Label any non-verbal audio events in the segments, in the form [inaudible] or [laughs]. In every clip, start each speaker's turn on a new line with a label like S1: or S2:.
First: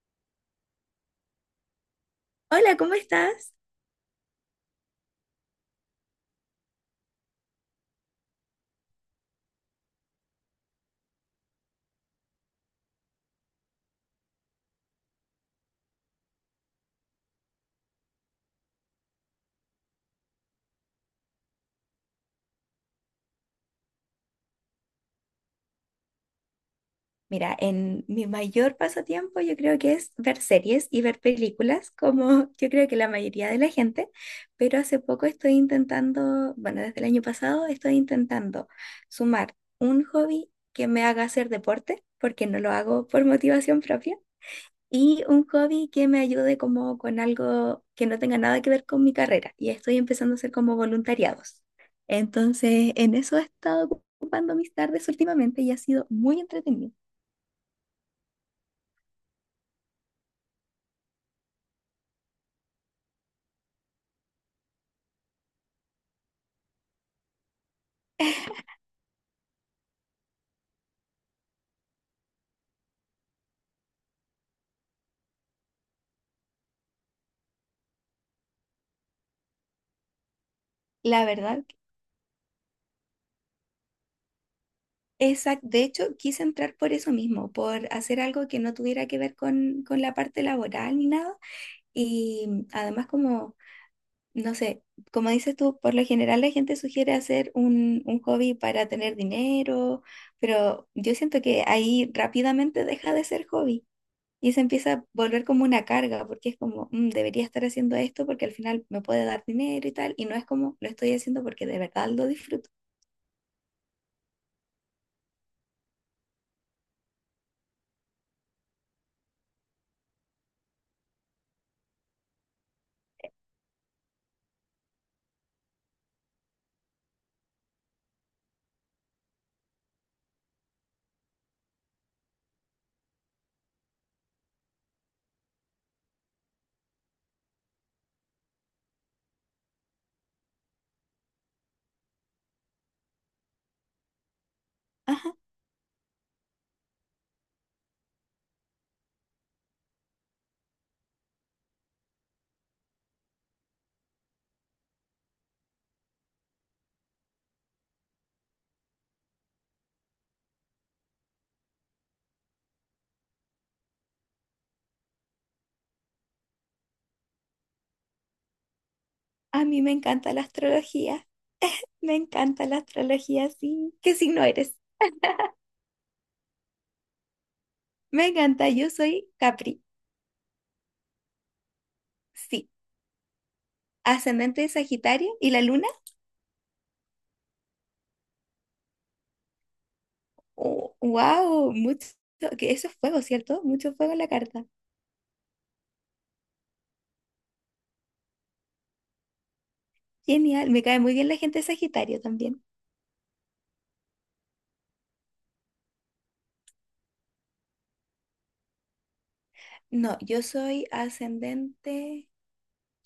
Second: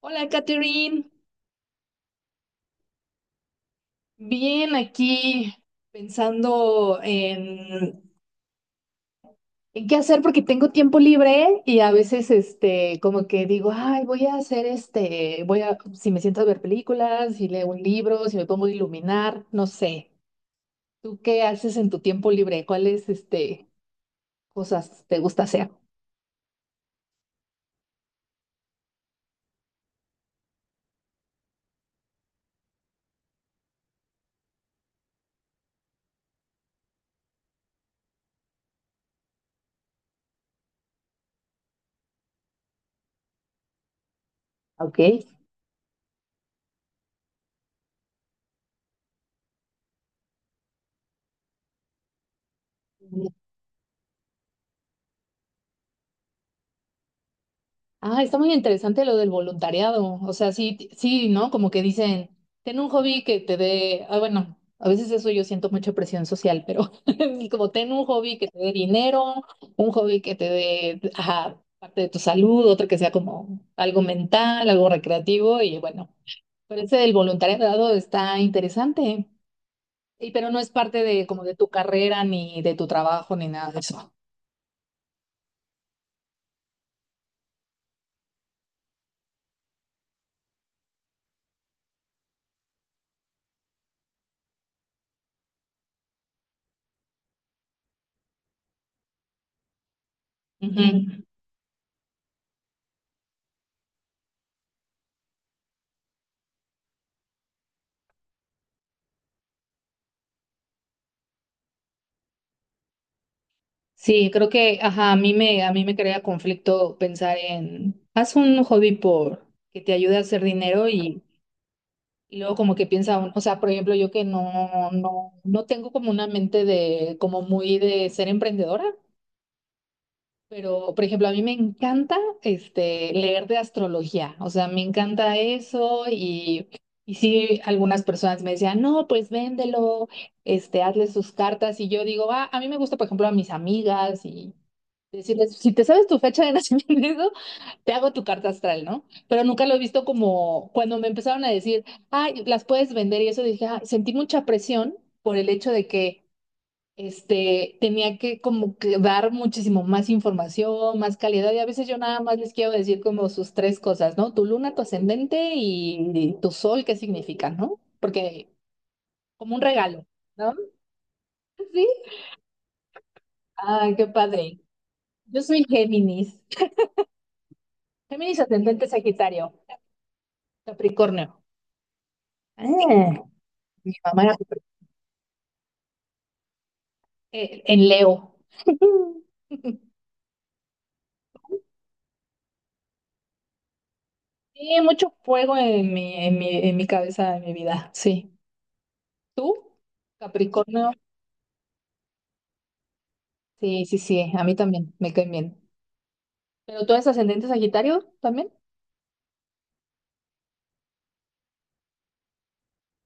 S1: Hola, Catherine.
S2: Hola, ¿cómo estás?
S1: Bien, aquí pensando en qué hacer porque tengo tiempo libre y a veces, este, como que digo, ay, voy a hacer este, voy a, si me siento a ver películas, si leo un libro, si me pongo a iluminar, no sé. ¿Tú qué haces en tu tiempo libre? ¿Cuál es, este, cosas te gusta hacer?
S2: Mira, en mi mayor pasatiempo yo creo que es ver series y ver películas, como yo creo que la mayoría de la gente, pero hace poco estoy intentando, bueno, desde el año pasado estoy intentando sumar un hobby que me haga hacer deporte, porque no lo hago por motivación propia,
S1: Ok.
S2: y un hobby que me ayude como con algo que no tenga nada que ver con mi carrera. Y estoy empezando a hacer como voluntariados. Entonces, en eso he estado ocupando mis tardes últimamente y ha sido muy entretenido.
S1: Ah, está muy interesante lo del voluntariado. O sea, sí, sí, ¿no? Como que dicen, ten un hobby que te dé, ah, bueno, a veces eso yo siento mucha presión social, pero [laughs] como ten un hobby que te dé dinero, un hobby que te dé, ajá, parte de tu salud, otro que sea como algo mental, algo recreativo y bueno, pero ese del voluntariado está interesante. Y pero no es parte
S2: La
S1: de como de
S2: verdad,
S1: tu carrera ni de tu trabajo ni nada de eso.
S2: esa, de hecho, quise entrar por eso mismo, por hacer algo que no tuviera que ver con la parte laboral ni nada. Y además como no sé, como dices tú, por lo general la gente sugiere hacer un hobby para tener dinero, pero yo
S1: Ujú.
S2: siento que ahí rápidamente deja de ser hobby y se empieza a volver como una carga, porque es como, debería estar haciendo esto porque al final me puede dar dinero y tal, y no es como, lo estoy haciendo porque de verdad lo disfruto".
S1: Sí, creo que, ajá, a mí me crea conflicto pensar en, haz un hobby por que te ayude a hacer dinero y luego como que piensa, o sea, por ejemplo, yo que no tengo como una mente de, como muy de ser emprendedora, pero, por ejemplo, a mí me encanta, este, leer de astrología, o sea, me encanta eso y sí, algunas personas me decían, no, pues véndelo, este, hazle sus cartas y yo digo, ah, a mí me gusta, por ejemplo, a mis amigas y
S2: Ajá,
S1: decirles, si te sabes tu fecha de nacimiento, [laughs] te hago tu carta astral, ¿no? Pero nunca lo he visto como cuando me empezaron a decir, ay, las puedes vender y eso dije, "Ah", sentí mucha presión por el hecho de que este tenía que como que dar muchísimo más información, más calidad y a veces yo nada más les quiero decir como sus tres cosas, ¿no? Tu luna, tu ascendente y tu sol, ¿qué significa, no? Porque como un
S2: a mí me
S1: regalo,
S2: encanta la
S1: ¿no?
S2: astrología,
S1: [laughs] Sí.
S2: me encanta la astrología, sí.
S1: Ay, qué
S2: ¿Qué signo
S1: padre.
S2: eres?
S1: Yo soy Géminis.
S2: Me
S1: Géminis
S2: encanta,
S1: ascendente
S2: yo soy
S1: Sagitario.
S2: Capri,
S1: Capricornio.
S2: sí.
S1: Así mm, mi mamá era
S2: Ascendente
S1: súper
S2: de Sagitario y la luna.
S1: en Leo. [laughs]
S2: Wow, mucho, que eso es fuego, ¿cierto? Mucho fuego en la carta.
S1: Sí, mucho fuego en mi cabeza, en mi vida. Sí. ¿Tú?
S2: Genial, me
S1: Capricornio.
S2: cae muy bien la gente de Sagitario también.
S1: Sí, sí, sí. A mí también. Me caen bien. ¿Pero tú eres ascendente Sagitario también?
S2: No, yo soy ascendente.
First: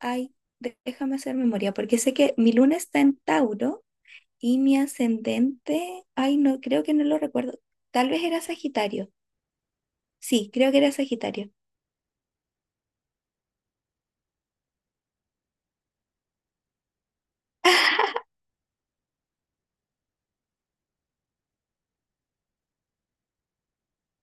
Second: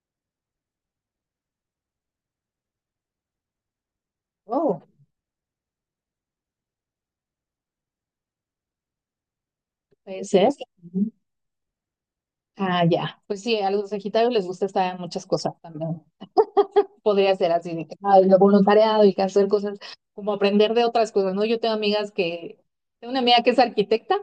S2: Ay, déjame hacer memoria, porque sé que mi luna está en Tauro y mi
S1: Oh,
S2: ascendente, ay, no, creo que no lo recuerdo. Tal vez era Sagitario.
S1: puede ser.
S2: Sí, creo que era
S1: Ujú.
S2: Sagitario.
S1: Ah, ya. Pues sí, a los Sagitarios les gusta estar en muchas cosas también. Podría ser así, de que, ay, lo voluntariado y que hacer cosas, como aprender de otras cosas, ¿no? Yo tengo amigas que, tengo una amiga que es arquitecta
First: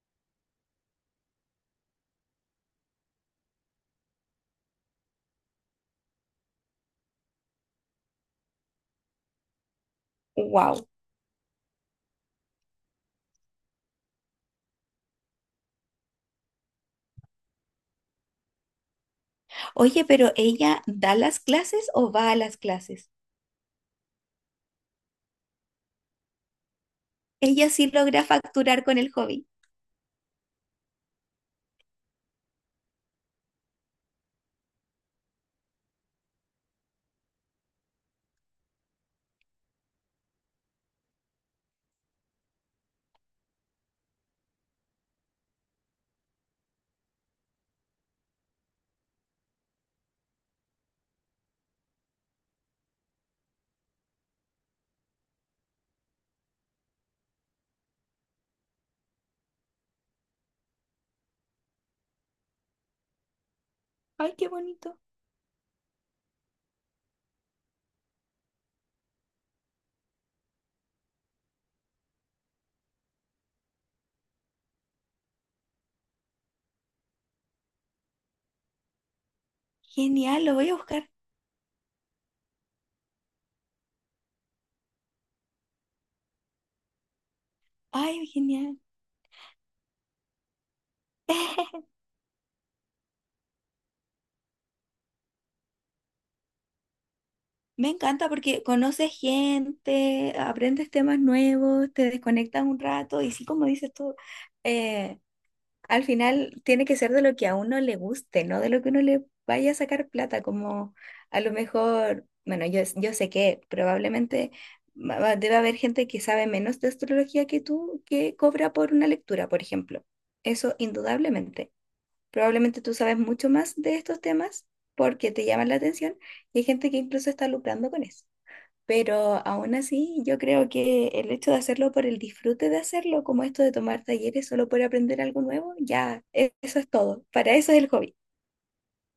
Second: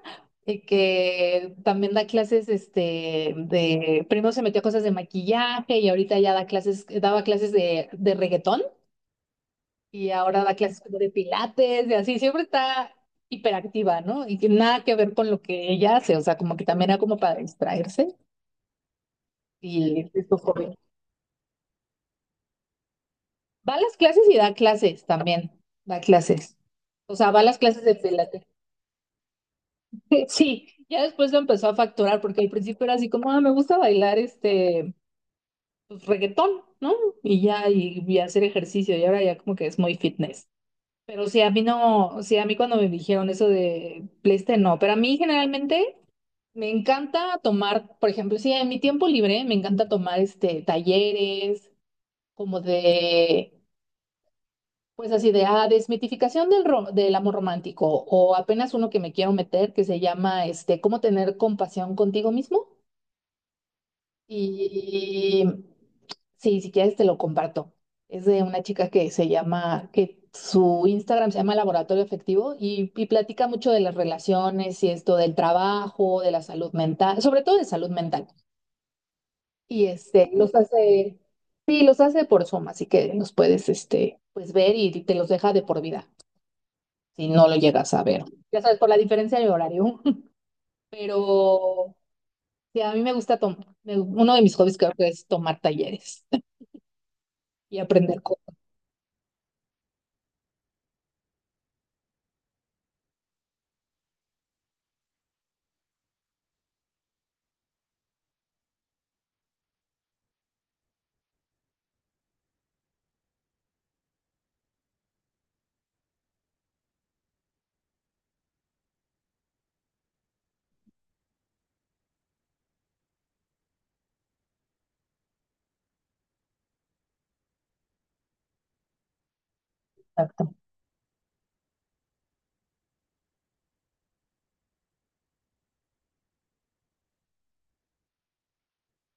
S1: y que también da clases, este, de, primero se metió a cosas de maquillaje y ahorita ya da clases, daba clases de reggaetón y ahora da clases
S2: Wow.
S1: como de pilates y así, siempre está hiperactiva, ¿no? Y que nada que ver con lo que ella hace, o sea, como que también era como para distraerse
S2: Oye,
S1: y
S2: pero
S1: esto fue.
S2: ¿ella da las clases o va a las clases?
S1: Va a las clases y da clases también. Da clases. O sea, va a las
S2: Ella
S1: clases
S2: sí
S1: de
S2: logra
S1: pilates. [laughs]
S2: facturar con el hobby.
S1: Sí, ya después lo empezó a facturar porque al principio era así como, ah, me gusta bailar este pues, reggaetón, ¿no? Y ya, y hacer ejercicio. Y ahora ya como que es muy fitness. Pero sí, a mí no, sí, a mí cuando me dijeron eso de PlayStation, no. Pero a mí generalmente me encanta tomar, por ejemplo, sí, en mi tiempo libre me encanta tomar este talleres como de pues así de, ah, desmitificación del, del amor romántico o apenas uno que me quiero meter que se llama, este, cómo tener compasión contigo mismo.
S2: Ay, qué bonito.
S1: Y sí, si quieres te lo comparto. Es de una chica que se llama, que su Instagram se llama Laboratorio Afectivo y platica mucho de las relaciones y esto del trabajo, de la salud mental, sobre todo de salud mental. Y este,
S2: Genial,
S1: los
S2: lo voy a buscar.
S1: hace, sí, los hace por Zoom, así que los puedes, este, pues ver y te los deja de por vida si no lo llegas a ver.
S2: Ay,
S1: Ya
S2: genial.
S1: sabes, por la diferencia de horario. [laughs]
S2: [laughs]
S1: Pero sí, a mí me gusta tomar. Uno de mis hobbies creo que es tomar talleres [laughs] y
S2: Me
S1: aprender
S2: encanta
S1: cosas.
S2: porque conoces gente, aprendes temas nuevos, te desconectas un rato y sí, como dices tú, eh, al final tiene que ser de lo que a uno le guste, no de lo que uno le vaya a sacar plata, como a lo mejor, bueno, yo sé que probablemente debe haber gente que sabe menos de astrología que tú, que cobra por una lectura, por ejemplo. Eso indudablemente. Probablemente tú sabes mucho más de estos temas porque te llaman la atención y hay gente que incluso está lucrando con eso. Pero aún así, yo
S1: Exacto.
S2: creo que el hecho de hacerlo por el disfrute de hacerlo, como esto de tomar talleres solo por aprender algo nuevo, ya eso es todo. Para eso es el hobby.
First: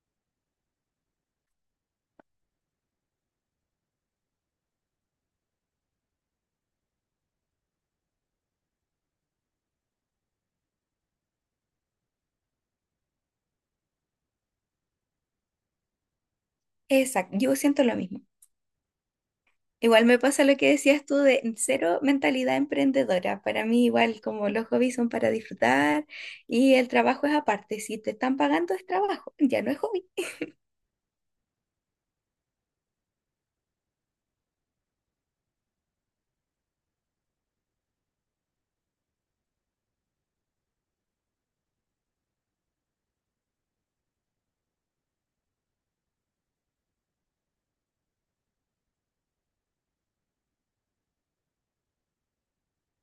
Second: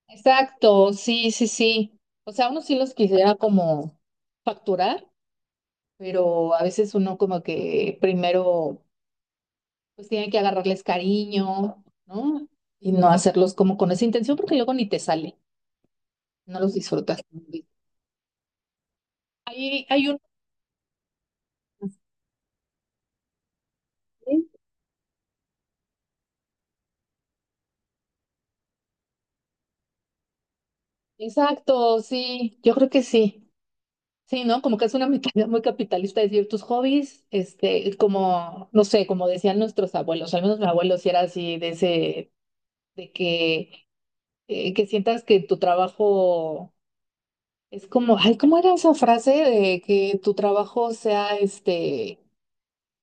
S1: Exacto, sí, sí, sí. O sea, uno sí los quisiera como facturar, pero a veces uno como que primero pues tiene que agarrarles cariño, ¿no? Y no hacerlos como con esa intención porque luego ni te sale, no los disfrutas.
S2: Exacto, yo siento lo mismo.
S1: Hay,
S2: Igual
S1: hay
S2: me
S1: un...
S2: pasa lo que decías tú de cero mentalidad emprendedora. Para mí igual como los hobbies son para disfrutar y el trabajo es aparte. Si te están pagando es trabajo, ya no es hobby.
S1: Exacto, sí, yo creo que sí. Sí, ¿no? Como que es una [laughs] mentalidad muy capitalista decir tus hobbies, este, como, no sé, como decían nuestros abuelos, al menos mi abuelo sí era así, de ese, de que sientas que tu trabajo es como, ay, ¿cómo era esa frase de que tu trabajo sea, este,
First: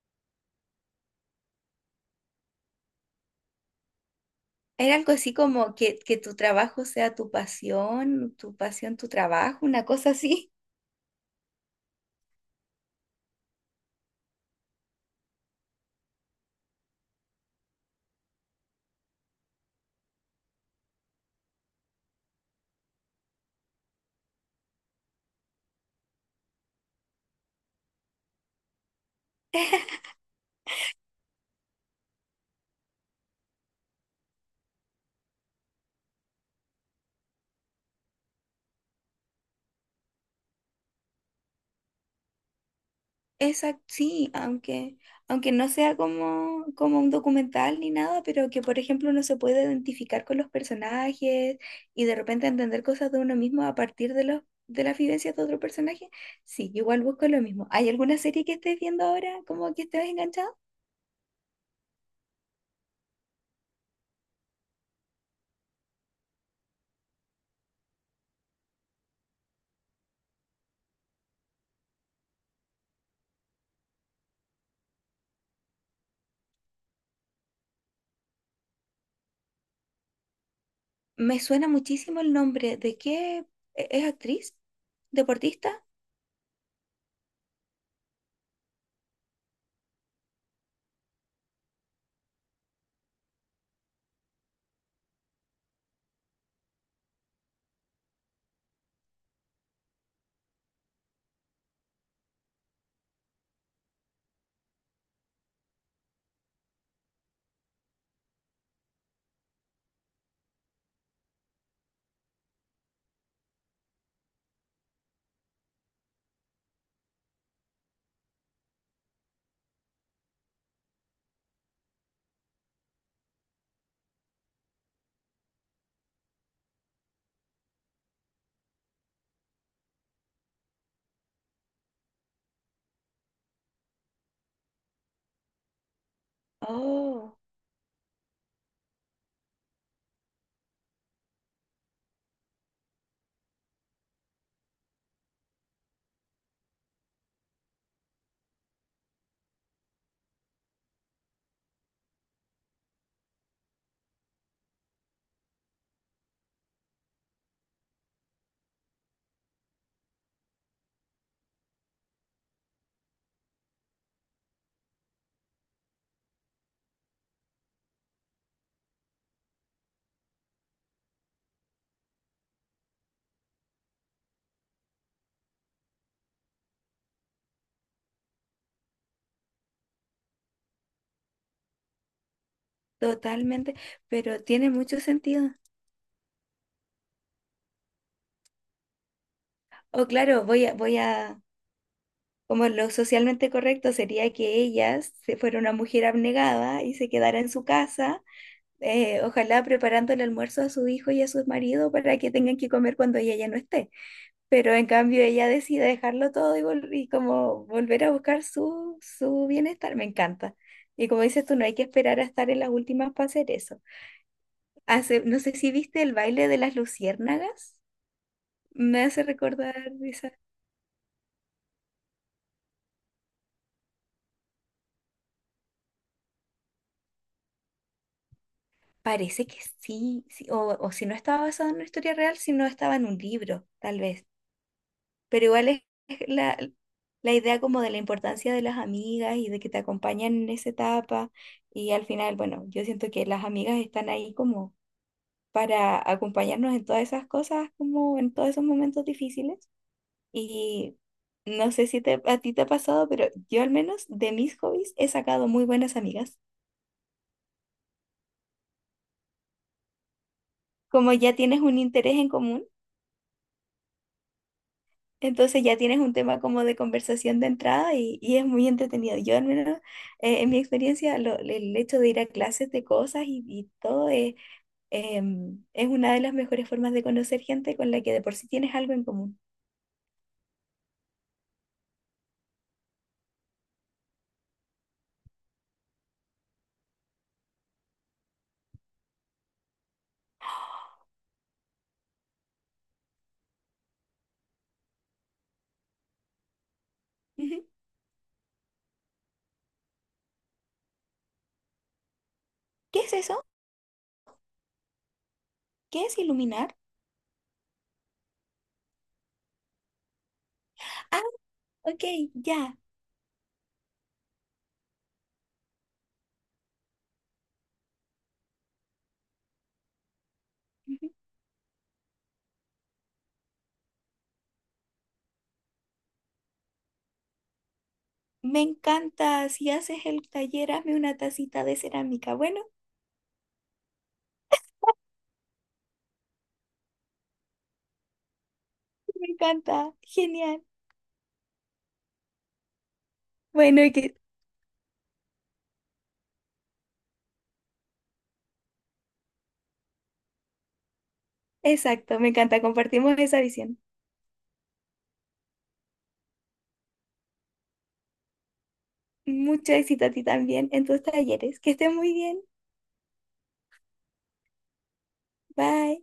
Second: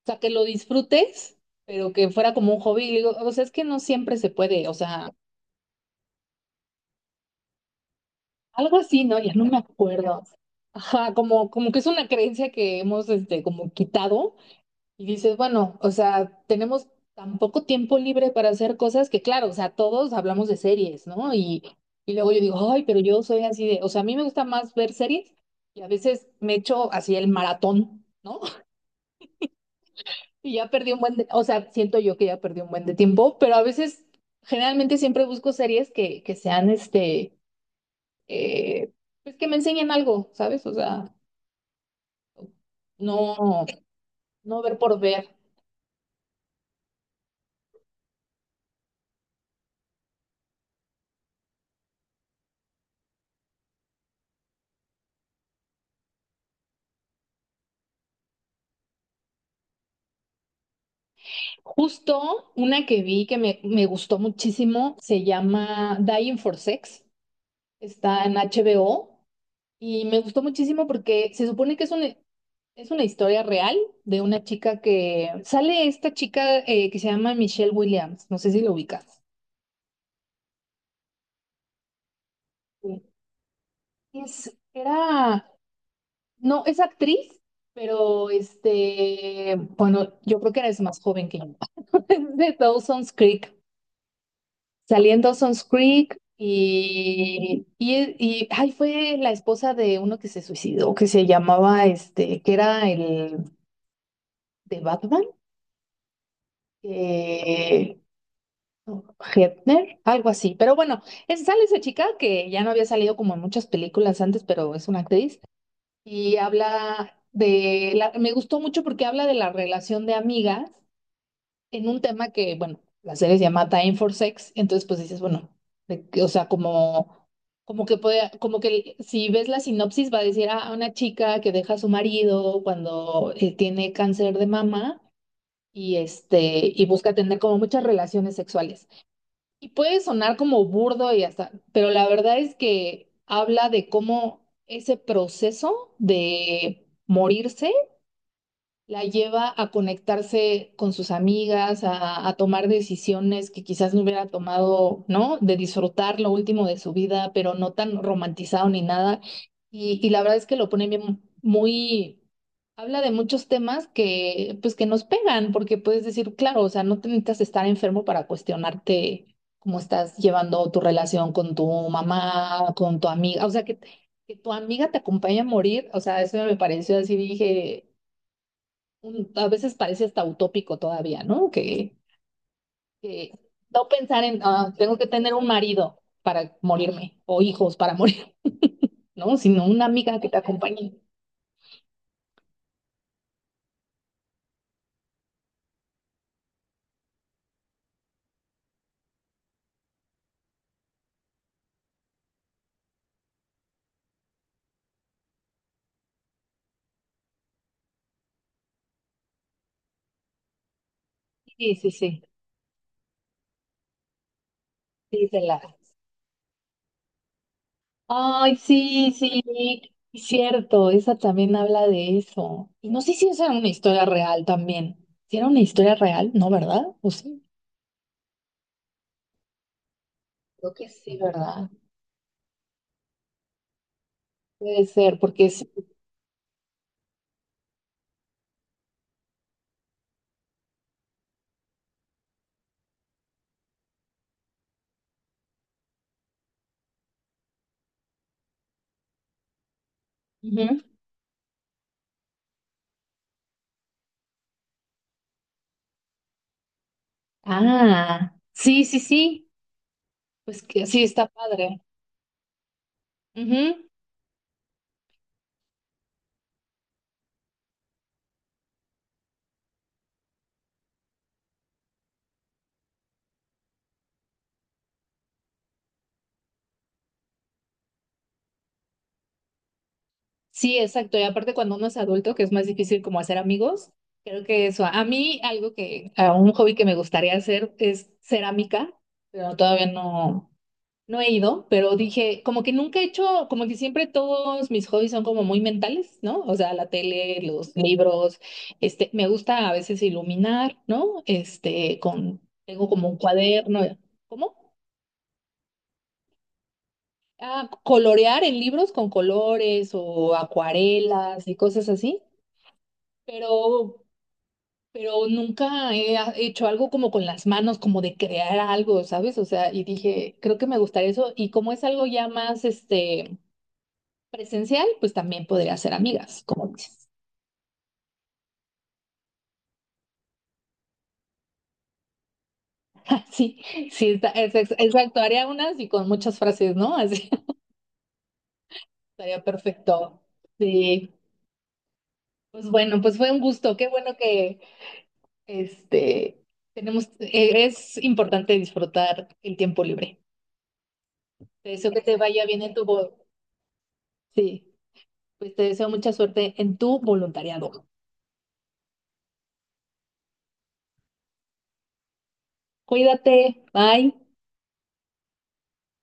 S1: o sea, que lo disfrutes, pero que fuera como un hobby? Y digo, o sea, es que no siempre se puede, o
S2: Era
S1: sea,
S2: algo así como que tu trabajo sea tu pasión, tu
S1: algo
S2: pasión,
S1: así,
S2: tu
S1: ¿no? Ya no me
S2: trabajo, una cosa
S1: acuerdo.
S2: así.
S1: Ajá, como, como que es una creencia que hemos, este, como quitado. Y dices, bueno, o sea, tenemos tan poco tiempo libre para hacer cosas que, claro, o sea, todos hablamos de series, ¿no? Y luego yo digo, ay, pero yo soy así de, o sea, a mí me gusta más ver series y a veces me echo así el maratón, ¿no? [laughs] Y ya perdí un buen de, o sea, siento yo que ya perdí un buen de tiempo, pero a veces, generalmente siempre busco series que sean, este, eh, pues que me enseñen algo, ¿sabes? O sea,
S2: [laughs]
S1: no,
S2: Exacto, sí,
S1: no ver por ver.
S2: aunque no sea como, como un documental ni nada, pero que por ejemplo uno se puede identificar con los personajes y de repente entender cosas de uno mismo a partir de las vivencias de otro personaje. Sí, yo igual busco lo mismo. ¿Hay alguna serie que estés viendo ahora como que estés enganchado?
S1: Justo una que vi que me gustó muchísimo se llama Dying for Sex, está en HBO y me gustó muchísimo porque se supone que es una historia real de una chica que sale esta chica que se llama Michelle Williams, no sé si lo ubicas.
S2: Me suena muchísimo el nombre. ¿De
S1: Sí.
S2: qué? Es actriz?
S1: Es, era,
S2: ¿Deportista?
S1: no, es actriz, pero este, bueno, yo creo que eres más joven que yo, [laughs] es de Dawson's Creek. Salí en Dawson's Creek y ay, fue la esposa de uno que se suicidó, que se llamaba este, que era el de Batman, eh, Hefner, algo así. Pero bueno, sale esa chica que ya no había salido como en muchas películas antes, pero es una actriz y habla de la, me gustó mucho porque habla de la relación de amigas en un tema que, bueno, la serie se llama Time for Sex, entonces pues dices, bueno, o sea, como, como que puede, como que si ves la sinopsis va a decir, ah, una chica que deja a su marido cuando tiene cáncer de mama y este, y busca
S2: Oh.
S1: tener como muchas relaciones sexuales. Y puede sonar como burdo y hasta, pero la verdad es que habla de cómo ese proceso de morirse la lleva a conectarse con sus amigas, a tomar decisiones que quizás no hubiera tomado, ¿no? De disfrutar lo último de su vida, pero no tan romantizado ni nada. Y la verdad es que lo pone bien, muy, habla de muchos temas que, pues, que nos pegan, porque puedes decir, claro, o sea, no te necesitas estar enfermo para cuestionarte cómo estás llevando tu relación con tu mamá, con tu amiga, o sea, que tu amiga te acompaña a morir, o sea, eso me pareció así, dije a veces parece hasta utópico todavía, ¿no? Que
S2: Totalmente,
S1: no pensar en,
S2: pero tiene
S1: "Ah, tengo
S2: mucho
S1: que tener un
S2: sentido.
S1: marido para morirme o hijos para morir, [laughs] ¿no? Sino una
S2: O
S1: amiga que te
S2: claro,
S1: acompañe.
S2: como lo socialmente correcto sería que ella se fuera una mujer abnegada y se quedara en su casa, ojalá preparando el almuerzo a su hijo y a su marido para que tengan que comer cuando ella ya no esté. Pero en cambio ella decide dejarlo todo y, y como volver a buscar su bienestar, me encanta. Y como dices tú, no
S1: Sí,
S2: hay que
S1: sí,
S2: esperar
S1: sí,
S2: a estar en las últimas para hacer eso. Hace,
S1: sí, se
S2: no sé
S1: la.
S2: si viste el baile de las luciérnagas.
S1: Ay,
S2: Me
S1: sí,
S2: hace
S1: sí,
S2: recordar
S1: es
S2: esa.
S1: cierto, esa también habla de eso. Y no sé si esa era una historia real también. Si era una historia real, ¿no, verdad? ¿O sí?
S2: Parece que sí, sí,
S1: Creo
S2: O,
S1: que
S2: o si no
S1: sí,
S2: estaba
S1: ¿verdad?
S2: basado en una historia real, si no estaba en un libro, tal vez.
S1: Puede ser, porque
S2: Pero
S1: es...
S2: igual es la, la idea como de la importancia de las amigas y de que te acompañan en esa etapa. Y al final, bueno, yo siento que las amigas están ahí como para acompañarnos en todas esas cosas, como en todos esos momentos difíciles.
S1: Ujú.
S2: Y no sé si a ti te ha pasado, pero yo al menos de mis hobbies he sacado muy buenas amigas.
S1: Ah, sí, sí, sí. Pues que sí,
S2: Como
S1: está
S2: ya tienes un
S1: padre.
S2: interés en común.
S1: Ujú.
S2: Entonces ya tienes un tema como de conversación de entrada y es muy entretenido. Yo al menos, en mi experiencia, el hecho de ir a clases de cosas y todo es, es una de las mejores formas de conocer gente con la que de por sí tienes algo en común.
S1: Sí, exacto. Y aparte cuando uno es adulto, que es más difícil como hacer amigos, creo que eso, a mí algo que, a un hobby que me gustaría hacer es cerámica, pero todavía no, no he ido, pero dije, como que nunca he hecho, como que siempre todos mis hobbies son como muy mentales, ¿no? O sea, la
S2: [gasps]
S1: tele,
S2: Ujú.
S1: los libros, este, me gusta a veces iluminar, ¿no? Este, con, tengo
S2: ¿Qué
S1: como
S2: es
S1: un
S2: eso?
S1: cuaderno, ¿cómo?
S2: ¿Qué es iluminar?
S1: Ah, colorear en libros con colores o
S2: Ah,
S1: acuarelas y cosas
S2: ok,
S1: así.
S2: ya.
S1: pero, pero nunca hecho algo como con las manos, como de crear algo, ¿sabes? O sea, y dije, creo que me
S2: Ujú.
S1: gustaría eso. Y como es algo ya más, este, presencial, pues también podría ser amigas, como dices.
S2: Me encanta. Si haces el taller, hazme una tacita de cerámica. Bueno,
S1: [laughs] Sí, sí, exacto, haría unas y con muchas frases, ¿no? Así, [laughs]
S2: me
S1: estaría
S2: encanta.
S1: perfecto.
S2: Genial.
S1: Sí, pues bueno, pues fue un gusto,
S2: Bueno,
S1: qué
S2: y
S1: bueno
S2: que,
S1: que, este, tenemos, es importante disfrutar el tiempo libre. Te deseo que te
S2: exacto, me
S1: vaya
S2: encanta.
S1: bien en tu boda.
S2: Compartimos esa visión.
S1: Sí. Pues te deseo mucha suerte en tu voluntariado.
S2: Mucho éxito a ti también en tus talleres. Que estés muy bien.
S1: Cuídate, bye.
S2: Bye.